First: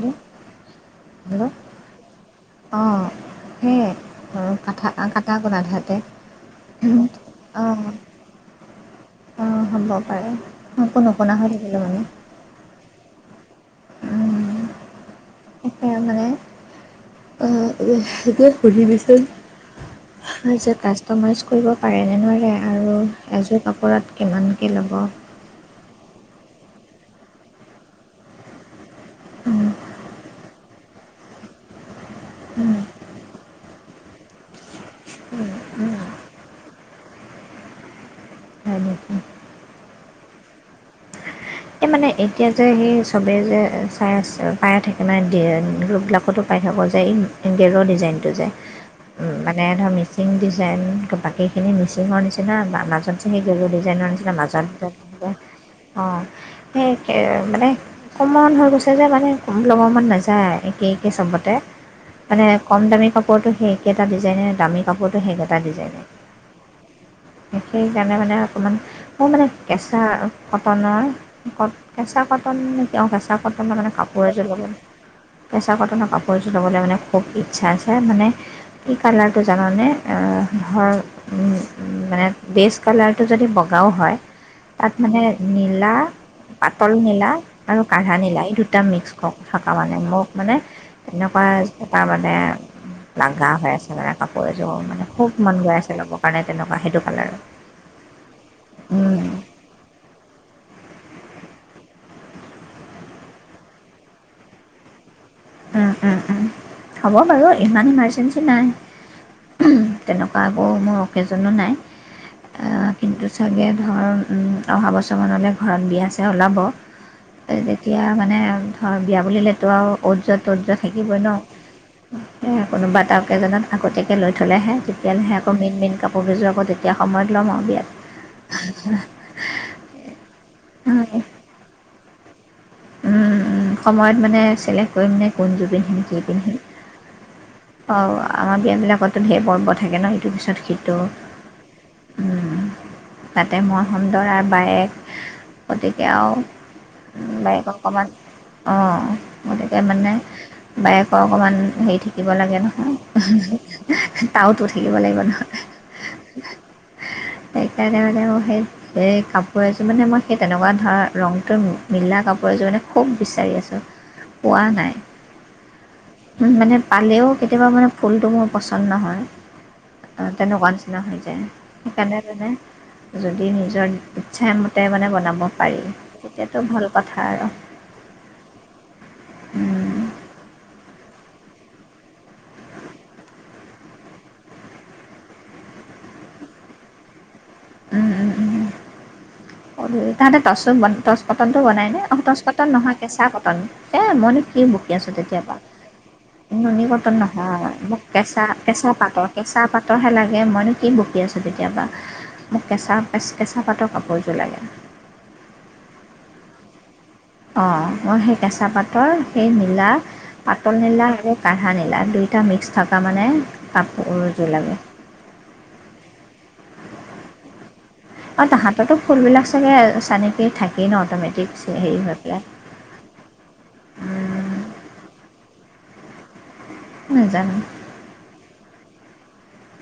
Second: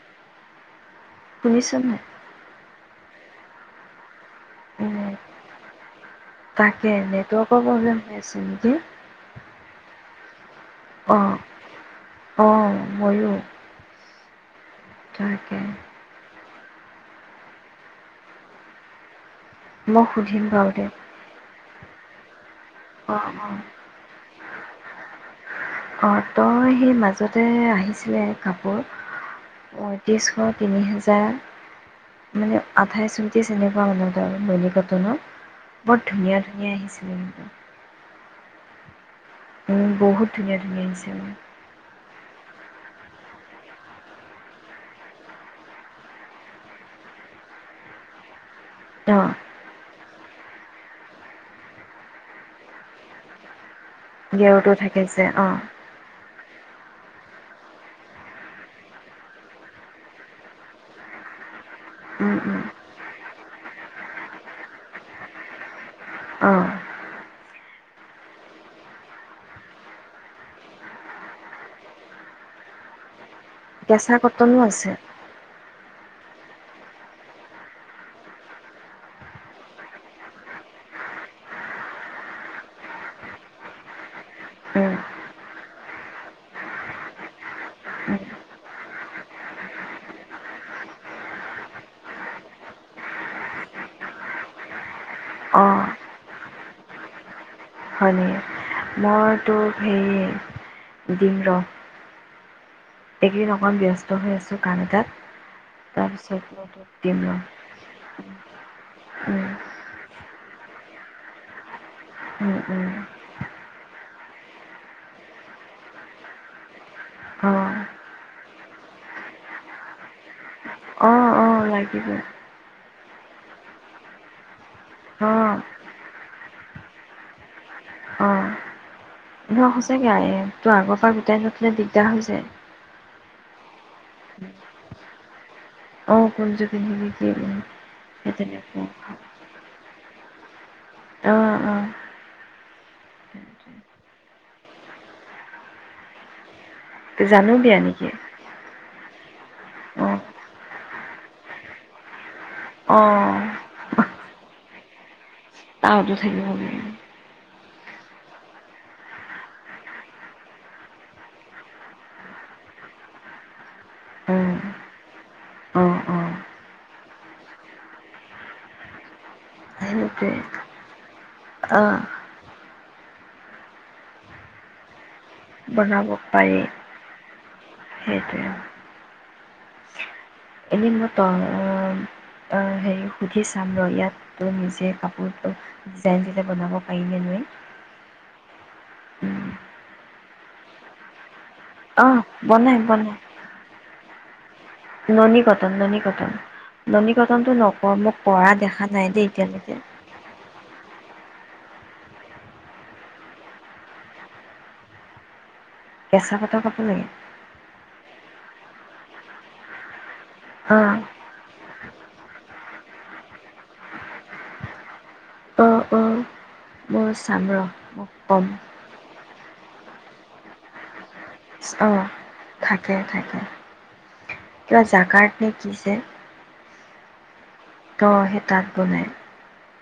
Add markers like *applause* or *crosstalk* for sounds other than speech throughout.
উম, hello শুনিছ নাই? অঁ' হেঁ। ঘৰৰ কাথা উম, কাটা গ'ল আধাতে। তাকে নেটৱৰ্কৰ অঁ প্ৰব্লেম হৈ আছে নেকি? অঁ' হ'ব পাৰে একো অ', নোশুনা হৈ থাকিলোঁ মানে। অ' মইয়ো। তাকে। তাকে মানে অ সেইটোৱে সুধিবিচোন। মই সুধিম বাৰু এইযে দে। কাষ্টমাইজ কৰিব পাৰে নে নোৱাৰে? আৰু অ', এযোৰ কাপোৰত কিমানকে ল'ব? অঁ' তই সেই মাজতে আহিছিলে কাপোৰ। পঁয়ত্ৰিছশ, তিনি হেজা। মানে আঠাইছ, ঊনটিচ এনেকুৱা মানে ডাম নুনীকতনৰ। বৰ ধুনীয়া ধুনীয়া আহিছিলে কিন্তু। হয় নেকি? উম, বহুত ধুনীয়া ধুনীয়া আহিছে মানে। এই মানে এতিয়া যে সেই চবেই যে চাই আছে পাই থাকে মানে দিয়ে গ্ৰোপবিলাকতো পাই থাকোঁ যে এই- গেৰৰ ডিজাইনটো যে অ', উম' মা- নে ধৰ মিচিং ডিজাইন বাকীখিনি মিচিঙৰ নিচিনা মাজত যে সি গেৰৰ ডিজাইনৰ নিচ- গেৰোতো থাকে যে অঁ'। অঁ' সেইকে মানে- কমন হৈ গৈছে যে মানে ল'ব মন নাযায় একে একে চবতে। উম, মানে উম, কম দামী কাপোৰটো সেই একেইটা ডিজাইনে ডামী কাপোৰটো একেটা ডিজাইনে। অঁহ' সেইকাৰণে মানে অকমান মোৰ মানে কেঁচা কটনৰ- কত কেঁচা কটন নেকি? অঁ কেঁচা কটনৰ মানে কেঁচা কাপোৰ এযোৰ কটনো ল'ব। আছে। কেঁচা কটনৰ কাপোৰ এযোৰ ল'বলে মানে খুব ইচ্ছা আছে মানে- কি কালাৰটো জানানে? আঁহ ধৰ- মানে বেষ্ট কালাৰটো যদি বগাও হয়- তাক উম, মানে নীলা- পাতল নীলা আৰু কাহা উম, নীলা এই দুটা মিক্স থকা মানে মোক মানে- এনেকুৱা এটা মানে- লাগা হৈ আছে মানে কাপোৰ এযোৰ মানে খুব মন গৈ অ', আছে লবৰ কাৰণে তেনেকুৱা সেইটো কালাৰ। হয় নেকি, মই তোক সেই দিম ৰহ। এইকেইদিন অকণ ব্যস্ত হৈ আছোঁ কাম এটাত। তাৰপিছত মই তোক হ'ব দিম ৰ। বাৰু ইমান ইমাৰজেঞ্চি নাই। উমঁ। তেনেকুৱা আকৌ মোৰ অকেজনো নাই। উমঁ' উমঁ'। কিন্তু চাগে ধৰ অহা বছৰমানলৈ ঘৰত বিয়া চিয়া ওলাব। অঁ তেতিয়া মানে ধৰ বিয়া বুলিলেতো আৰু অ'ত যোৱা ত'ত যোৱা থাকিবই অঁ ন'। অঁ লাগিব। কোনোবা এটা ওকেজনত আগতীয়াকৈ লৈ থ'লেহে তেতিয়াহে অঁ আকৌ মেইন মেইন কাপোৰৰ কেইযোৰ আকৌ- এতিয়া সময়ত ল'ম আৰু বিয়াত। অঁ' ন' সঁচাকৈয়ে তোৰ আগৰ পৰা গোটাই নঠলে দিগদাৰ হৈ যায়। সময়ত মানে চিলেক্ট কৰিম মানে কোন যোৰ পিন্ধিম। কি অঁ' কোন পিন্ধিম যোৰ পিন্ধিবি কি‌ উমঁ'। অঁ' আমাৰ বিয়াবিলাকতো ধেৰ পৰ্ব থাকে ন' সেইটোৰ পিছত সিটো। অঁ' অঁ'। তাতে মই হ'ম দৰাৰ বায়েক গতিকে আৰু- উমঁ' জানো বাইকক বিয়া নেকি অকমান- অঁ' গতিকে মানে অঁ বায়েকৰো অকণমান হেৰি থাকিব লাগে অঁ ন'। তাওতো থাকিব লাগিব নহয়। তাওতো থাকিব লাগিব। সেইকাৰণে মানে মই সেই- সেই কাপোৰ এযোৰ মানে মই সেই তেনেকুৱা ধৰ ৰংটো মিলা কাপোৰ এযোৰ মানে খুব বিচাৰি আছোঁ। অঁ পোৱা নাই, অঁ অঁ মানে- পালেও কেতিয়াবা মানে ফুলটো মোৰ পচন্দ নহয় সেইটোৱে তেনেকুৱা- হৈ যায়। অঁ সেইকাৰণে মানে যদি নিজৰ ইচ্ছামতে মানে বনাব- পাৰি বনাব পাৰি তেতিয়াতো ভাল কথা আৰু। সেইটোৱে। এনেই *unintelligible* অঁ' হেৰি সুধি চাম ৰ ইয়াত তোৰ নিজে কাপোৰটো- ডিজাইন দিলে বনাব পাৰিনে নোৱাৰি। উমঁ' উমঁ' উমঁ' উমঁ'। তাহাঁতে টচ ব টচ কটনটো বনাই নে, অঁ' টচ কটন বনাই নহয় বনাই কেঁচা কটন। এ মই- কি বকি আছোঁ ননী তেতিয়াপা, কটন ননী কটন নুনী ননী কটন কটনটো নহয় নক মোক পৰা দেখা কেঁচা-কেঁচা নাই দেই পাতৰ- কেঁচা এতিয়ালৈকে পাতৰহে লাগে, মই কি বকি আছোঁ তেতিয়া পৰা, মোক কেঁচা কেচ কেঁচা পাতৰ কাপোৰযোৰ লাগে। কেঁচা পাতৰ কাপোৰ লাগে। অঁ' মই সেই কেঁচা পাতৰ সেই নীলা পাতল অঁ নীলা আৰু - কাঢ়া নীলা দুইটা মিক্স থকা মানে কাপোৰ এযোৰ লাগে। অঁ' অঁ' ম‌ই চাম ৰ। অ ক'ম তাহাঁতেৰতো ফুলবিলাক চাগে চানেকিত থাকেই ন অট'মেটিক অঁ হেৰি হৈ পেলাই থাকে থাকে কিবা জাগা নে কি যে নাজানো ত সেই তাঁত বনাই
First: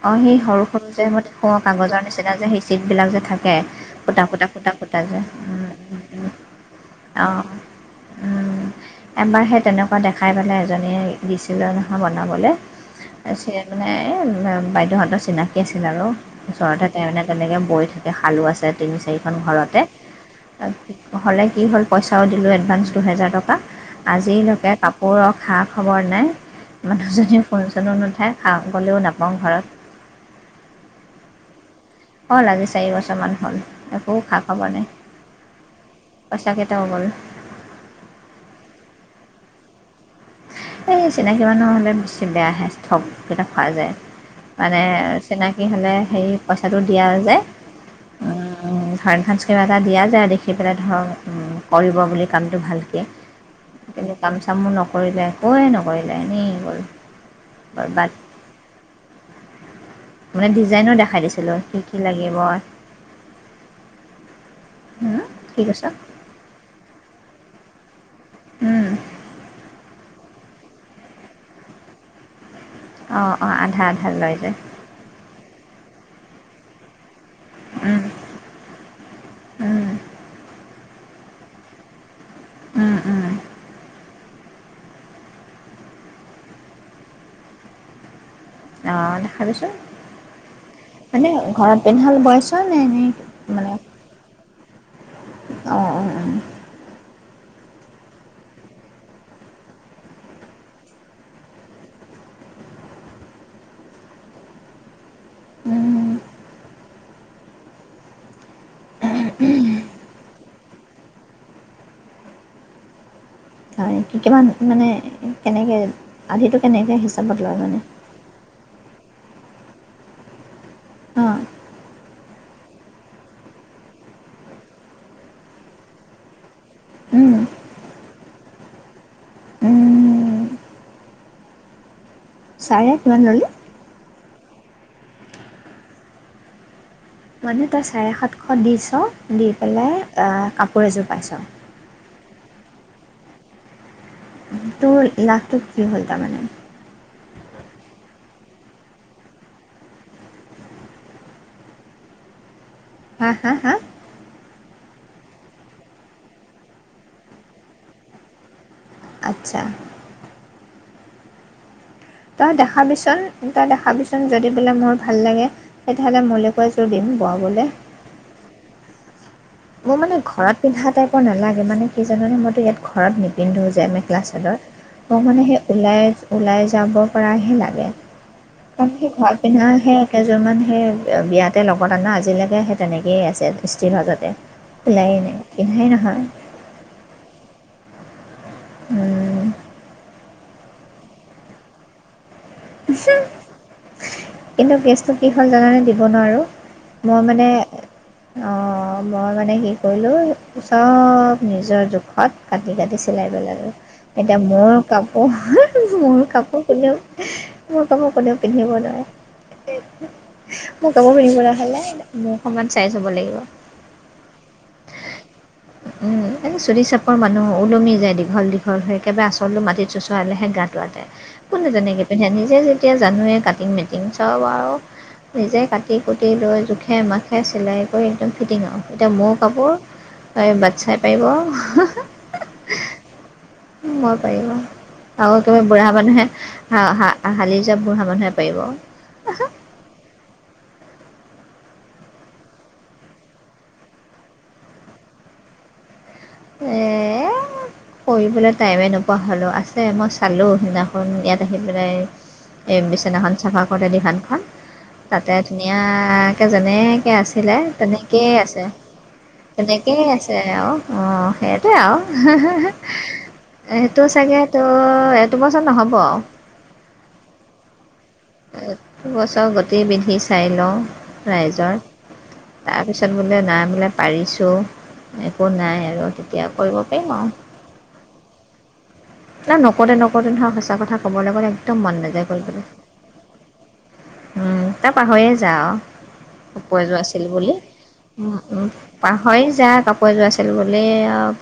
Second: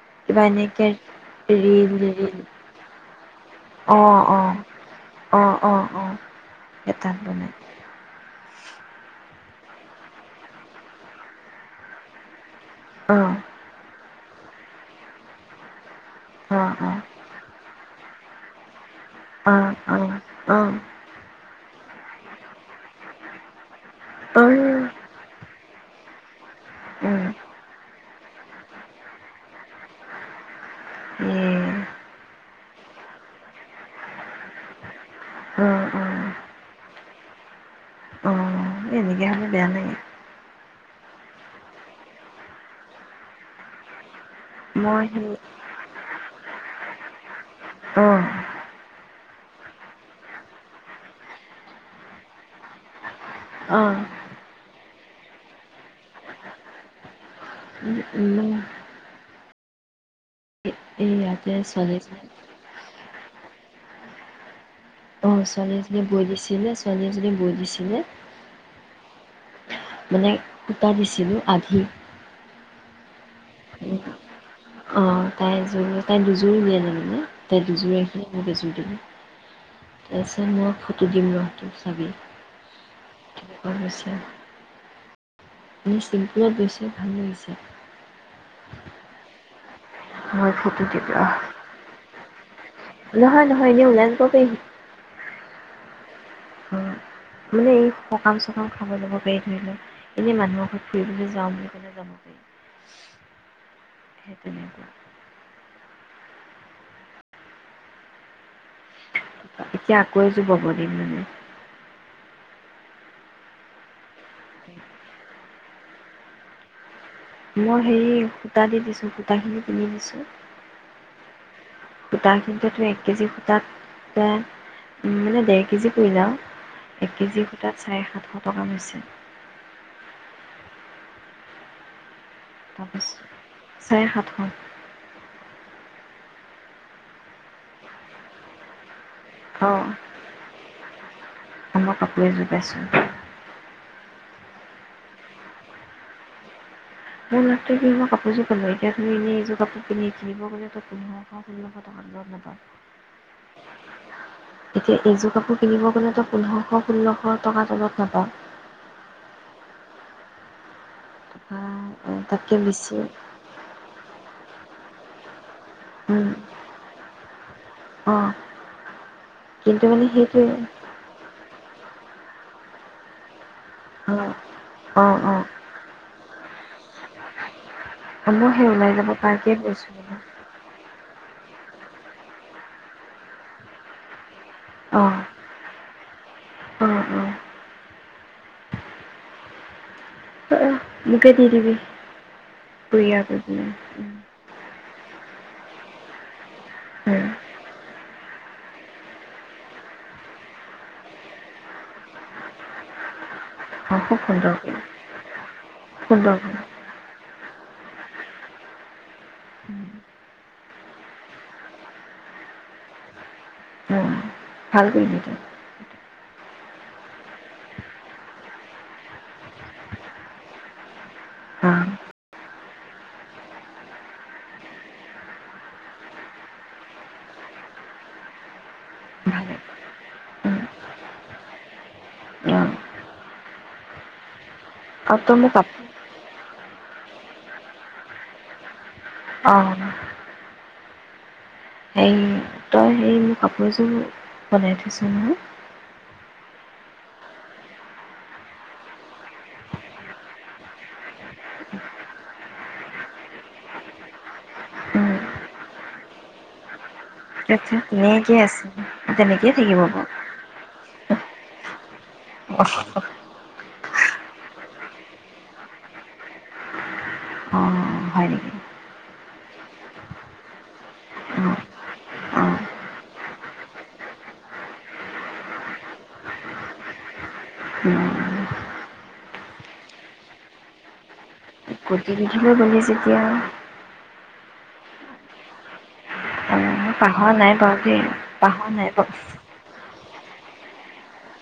অ সি সৰু সৰু যে মই দেখো ৰিল কাগজৰ নিচিনা ৰিল যে সেই চিট বিলাক যে থাকে অ', ফুটা‌ অ', ফুটা ফুটা যে উম উম উম এ তাত বনাই উম এবাৰ সেই তেনেকুৱা দেখাই পেলাই এজনীয়ে দিছিলে নহয় বনাবলে এই অ', মানে এ বাইদেউহঁতৰ চিনাকি আছিল আৰু অ', ওচৰতে অ', তে তেনেকে বৈ থাকে হালো আছে তিনি চাৰিখন অ', ঘৰতে অ', অ', অ', উম, হ'লে কি হ'ল পইচাও দিলোঁ এডভাস দুহেজাৰ টকা এই আজিলৈকে কাপ কাপোৰৰ খা খবৰ নাই অ', মানুহজনী ফোন চনো নুঠায় খা গ'লেও নাপাওঁ ঘৰত ইয়ে হ'ল আজি চাৰি বছৰমান হ'ল একো খা খবৰ নাই। উম, উম। পইচা কেইটাও গ'ল। এই এনেকে হ'লে বেয়া লাগে। এই চিনাকি মানুহ হ'লে বেছি বেয়াহে ঠগ বিলাক খোৱা যায় মানে মই চিনাকি সেই চিনাকি হ'লে হেৰি পইচাটো দিয়া যায়। অ', উম ধৰ এডভাঞ্চ কিবা এটা দিয়া যায় দেখি পেলাই ধৰ উম কৰিব বুলি কামটো ভালকে এতিয়া অ', কিন্তু কাম চামো নকৰিলে একোৱে নকৰিলে এনেই গ'ল বৰবাট উম মানে ডিজাইনো এই দেখাই ইয়াতে দিছিলোঁ কি ছোৱালী কি এজনী লাগিব। অ' কি ছোৱালী কৈছ এজনীয়ে বৈ দিছিলে, ছোৱালী এজনীয়ে বৈ দিছিলে। উম। মানে সূতা দিছিলোঁ আধি অ' অ' আধা আধা লয় যে অ' তাই এযোৰ তাই দুযোৰ উলিয়াই ললে মানে তাই দুযোৰ ৰাখিলে। মোক এযোৰ দিলে। তাৰপিছত মই ফটো দিম ৰহ তোক চাবি অ গৈছে এনেই চিম্পুলত বৈছে ভাল লাগিছে অ' দেখাবিছোন। হয় ফটো দিবি মানে অহ ঘৰত পেন্ধাবলে বৈছ নে এনেই নহয় নহয় মানে অ' এনেই ওলাই যাব পাৰি অ' উম। উম। মানে এই সকাম চকাম খাব যাব পাৰি ধৰি লওঁক এনেই মানুহৰ ঘৰত ফুৰিবলৈ যাওঁ বুলি ক'লে যাব পাৰি। সেই তেনেকুৱা উম। এতিয়া আকৌ এযোৰ বৱ দিম মানে হয় কি কিমান মানে কেনেকে আধিটো কেনেকে হিচাপ মই হেৰি সূতা দি দিছোঁ সূতাখিনি কিনি দিছোঁ। অ' সূতা খিনিতো এক কেজি সূতাত মানে ডেৰ কেজি পৰিল আহ এক কেজি সূটাত চাৰে সাতশ টকা লৈছে। উম। চাৰে কিমান তাৰপিছত ল'লি চাৰে সাতশ। মানে তই চাৰে সাতশ দিছ, দি পেলাই আহ, কাপোৰ এযোৰ পাইছ। অহ, মই কাপোৰে এযোৰ পাইছোঁ। তোৰ লাভটো কি হ'ল তাৰমানে? মোৰ লাভটো কি মই কাপোৰযোৰ পালোঁ। এতিয়া এনে এইযোৰ কাপোৰ পিন্ধি কিনিব গ'লে তোৰ পোন্ধশ ষোল্লশ টকা তলত নাপাওঁ। হা হা হা? এতিয়া এইযোৰ কাপোৰ কিনিব গ'লেতো পোন্ধৰশ, ষোল্লশ টকা তলত নাপাওঁ। আচ্ছা। হয়, উম। তই দেখাবিচোন, তই দেখাবিচোন যদি বোলে মোৰ ভাল লাগে। তেতিয়াহ'লে মোলৈকে এযোৰ দিম বোৱাবলৈ। অ', কিন্তু মানে সেইটোৱে অ', নালাগে মানে কি জাননে মইতো ইয়াত ঘৰত নি পিন্ধোঁ যে আমি অঁ ক্লাছ *unintelligible* অঁ মই মানে অঁ সেই ওলাই-ওলাই যাব পৰাহে লাগে। মই সেই ওলাই তাতহে যাব ঘৰ পাৰাকেই পিন্ধা কৈছোঁ সে মানে কেইযোৰমান সেই বিয়াতে লগত আনা, আজিলৈকে সেই তেনেকৈয়ে আছে ইস্ত্ৰি ভাজতে। *unintelligible* নাই পিন্ধাই নহয়। অ', অ'। উম। মোকেই দি দিবি, কোৰিয়াৰ কৰি পেলাই। কিন্তু কেছটো কি হ'ল জাননে দিব নোৱাৰোঁ, মই মানে অ', মই মানে কি কৰিলো, চব নিজৰ জোখত কাটি-কাটি চিলাই পেলালো। অঁ খুব এতিয়া সুন্দৰকৈ মোৰ কাপোৰ, মোৰ সুন্দৰকৈ কাপোৰ কোনেওঁ মোৰ কাপোৰ কোনেও পিন্ধিব নোৱাৰে। মোৰ কাপোৰ পিন্ধিবলৈ হ'লে, মোৰ সমান চাইজ হব লাগিব। উম। ভাল কৰিলি তই। উম, এ চুটি চাপৰ মানুহ ওলমি যায়। দীঘল- দীঘল হৈ একেবাৰেই আচলটো মাটিত চোচৰালেহে গাটো আতে। অ'। *unintelligible* নিজে যেতিয়া জানোৱেই নিজে কাটিং মেটিং চব আৰু নিজে কাটি-কুটি লৈ জোখে- মাখে চিলাই কৰি একদম ফিটিং আৰু। এতিয়া মোৰ ভালে কাপোৰ বাটচাই পাৰিব, অঁ মই পাৰিব আৰু। অ তই আকৌ মোক কিবা কাপ বুঢ়া মানুহে, হালি যোৱা বুঢ়া মানুহে পাৰিব। অ'। হেৰি, তই হেৰি মোৰ কাপোৰযোৰ বনাই থৈছ নহয়? এ কৰিবলৈ টাইমেই নোপোৱা হ'লোঁ। আছে মই চালোঁ সেইদিনাখন ইয়াত আহি পেলাই এই বিচনাখন চাফা কৰে দিভানখন, উম তাতে, ধুনীয়াকে যেনেকে আছে *unintelligible* তেনেকেই আছে, তেনেকেই থাকিব তেনেকে বাৰু আছে। সেই আৰু অ', সেইটোৱে অ আৰু। সেইটো চাগৈ তোৰ, এইটো বছৰ নহ'ব। অ', হয় নেকি? বছৰ গতি বিধি চাই লওঁ অ ৰাইজৰ। অ তাৰ পিছত বোলে, নাই বোলে পাৰিছোঁ। একো নাই আৰু তেতিয়া কৰিব পাৰিম আৰু। উম। ন, নকওঁতে -নকওঁতে নহ সঁচা কথা ক'বলৈ গ'লে একদম মন কুৰ্তি নাযায় পিন্ধিবলৈ কৰিবলৈ। গ'লে যেতিয়া উম, এই পাহৰিয়ে যাঅ। কাপোৰ মই এযোৰ আছিল পাহৰা বুলি নাই বাৰু দেই উম, পাহৰা উম, নাই বাৰু পাহৰি যায়। কাপোৰ এযোৰ আছিল বুলি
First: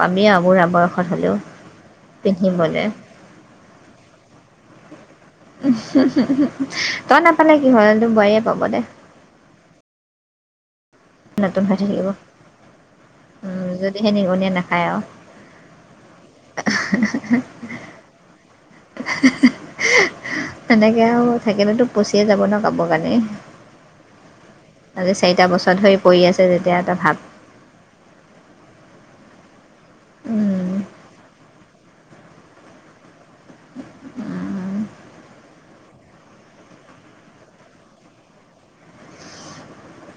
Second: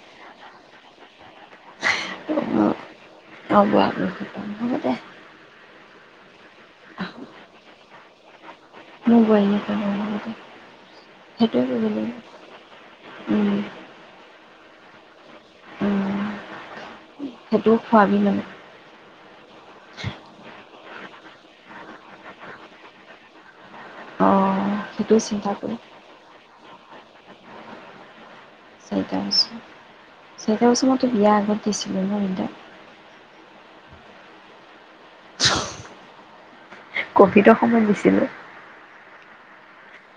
পাবি আৰু বুঢ়া বয়সত হ'লেও। কি কলে? অঁ, বুঢ়া বয়সত পাম, হ'ব দে। তই নাপালে কি হ'ল! তোৰ বোৱাৰী এ পাব দে। মোৰ বোৱাৰীয়ে পাব নতুন দে, হৈ সেইটোৱে কৰিব ন। তেতিয়া নিগনিয়ে নাখায় আৰু। উম সেইটোও খোৱাবি মানে? তেনেকৈ আৰু থাকিলেটো পচিয়ে যাব ন কাপোৰ কানি। অ আজি সেইটোও চাৰিটা চিন্তা কৰি বছৰ ধৰি পৰি আছে যেতিয়া তই ভাব। চাৰিটা বছৰ, চাৰিটা উম, বছৰ মইতো বিয়া আগত দিছিলোঁ, মই তোক। উম। ক'ভিডৰ সময়ত দিছিলোঁ।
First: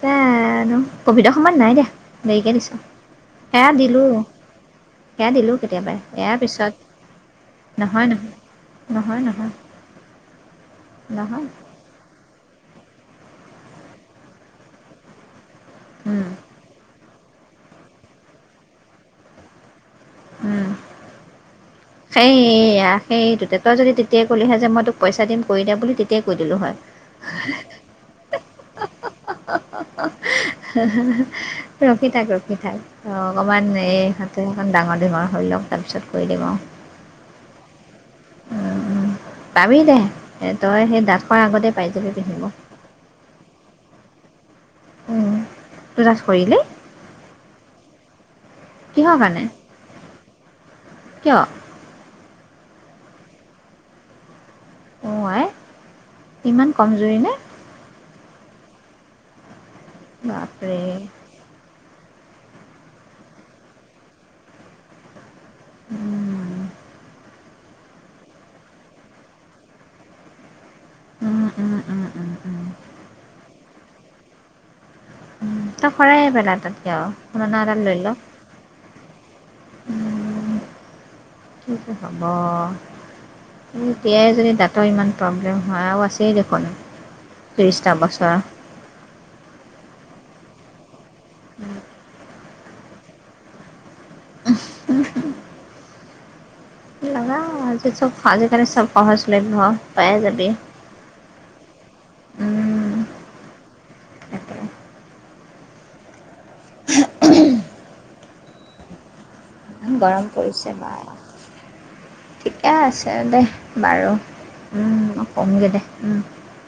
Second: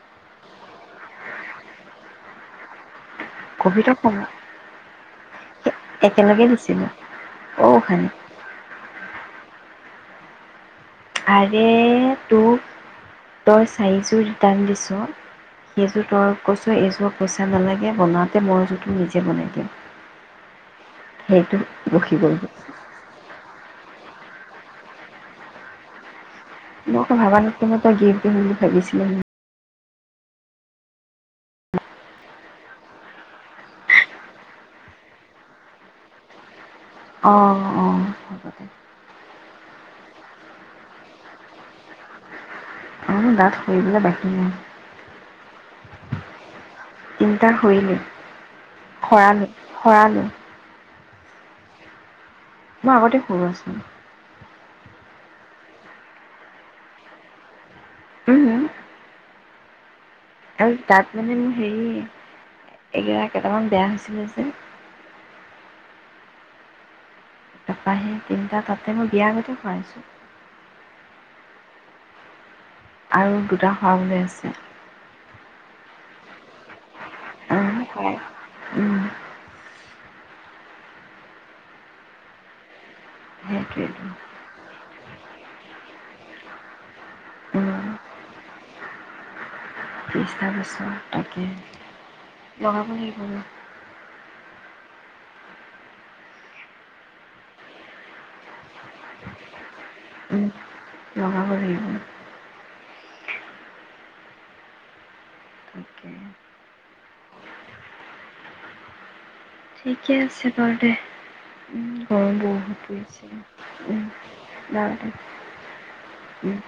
জানো! কভিডৰ সময়ত নাই দিয়া, দেৰিকে দিছো এয়া কভিডৰ দিলোঁ। সময়ত সেয়া দিলো কেতিয়াবাই, এয়াৰ একেলগে দিছিলোঁ। অ' পিছত। উশানী নহয় -নহয়। নহয়, নহয়। নহয় আৰে তোক তই চাইজো ৰিটাৰ্ণ দিছ'। সেইযোৰ উম, তই কৈছ', এইযোৰ পইচা নালাগে বনাওঁতে মই যিটো নিজে বনাই দিওঁ। উম। সেইটো *unintelligible* সেইয়া, সেই ততে তই যদি তেতিয়াই ক'লি হয় যে মই তোক পইচা দিম কৰি দে বুলি, তেতিয়াই কৰি দিলো হয়। মইতো ভাবা নাছিলো ন' তই গিফট দিম বুলি ভাবিছিলি। ৰখি থাক, ৰখি থাক। অঁ, অকণমান এই হাতে এখন ডাঙৰ দীঘল হৈ লওঁক তাৰপিছত কৰি দিম আৰু। অঁ, অঁ। পাবি দে, তই সেই দাত খোৱাৰ আগতে পাই যাবি পিন্ধিব। মোৰ দাঁত সৰিবলৈ বাকী নাই। উম, তোৰ দাঁত সৰিলেই! তিনটা সৰিলে, কিহৰ কাৰণে সৰালো, সৰালো। কিয়? মই আগতে সৰোৱাইছো। অঁ, আই ইমান কমজুৰিনে? উম। আৰু বাপৰে দাঁত মানে মোৰ হেৰি এইকেইটাৰ কেইটামান বেয়া হৈছিলে যে। উম। তাপা সেই তিনিটা তাতে মই বিয়া আগতে সৰাইছো। উম, উম, উম, উম। আৰু দুটা সৰাবলৈ আছে। উম, তই সৰাই আহিবা দাঁত তাত। অ' সাৰ উম। কি যে হ'ব, সেইটোৱেইটো এতিয়াই যদি দাঁত তাৰ ইমান প্ৰব্লেম হয়, আৰু আছেই দেখোন উম, ত্ৰিছটা বছৰ? ত্ৰিছটা বছৰ তাকেহে, বঢ়াব লগাব লাগিব দেই। উম *unintelligible* লগাওঁ, আজি চব আজিকালি চব সহজলভ্য পাইয়ে যাবি। উম, লগাব লাগিব। উম তাকে অকে *unintelligible* উ *unintelligible* ইমান ঠিকে গৰম আছে পৰিছে বাৰু দে। বা উম, গৰম ঠিকে বহুত আছে দে পৰিছে, উম বাৰু বাৰু উম দে। শুমগে দে উম।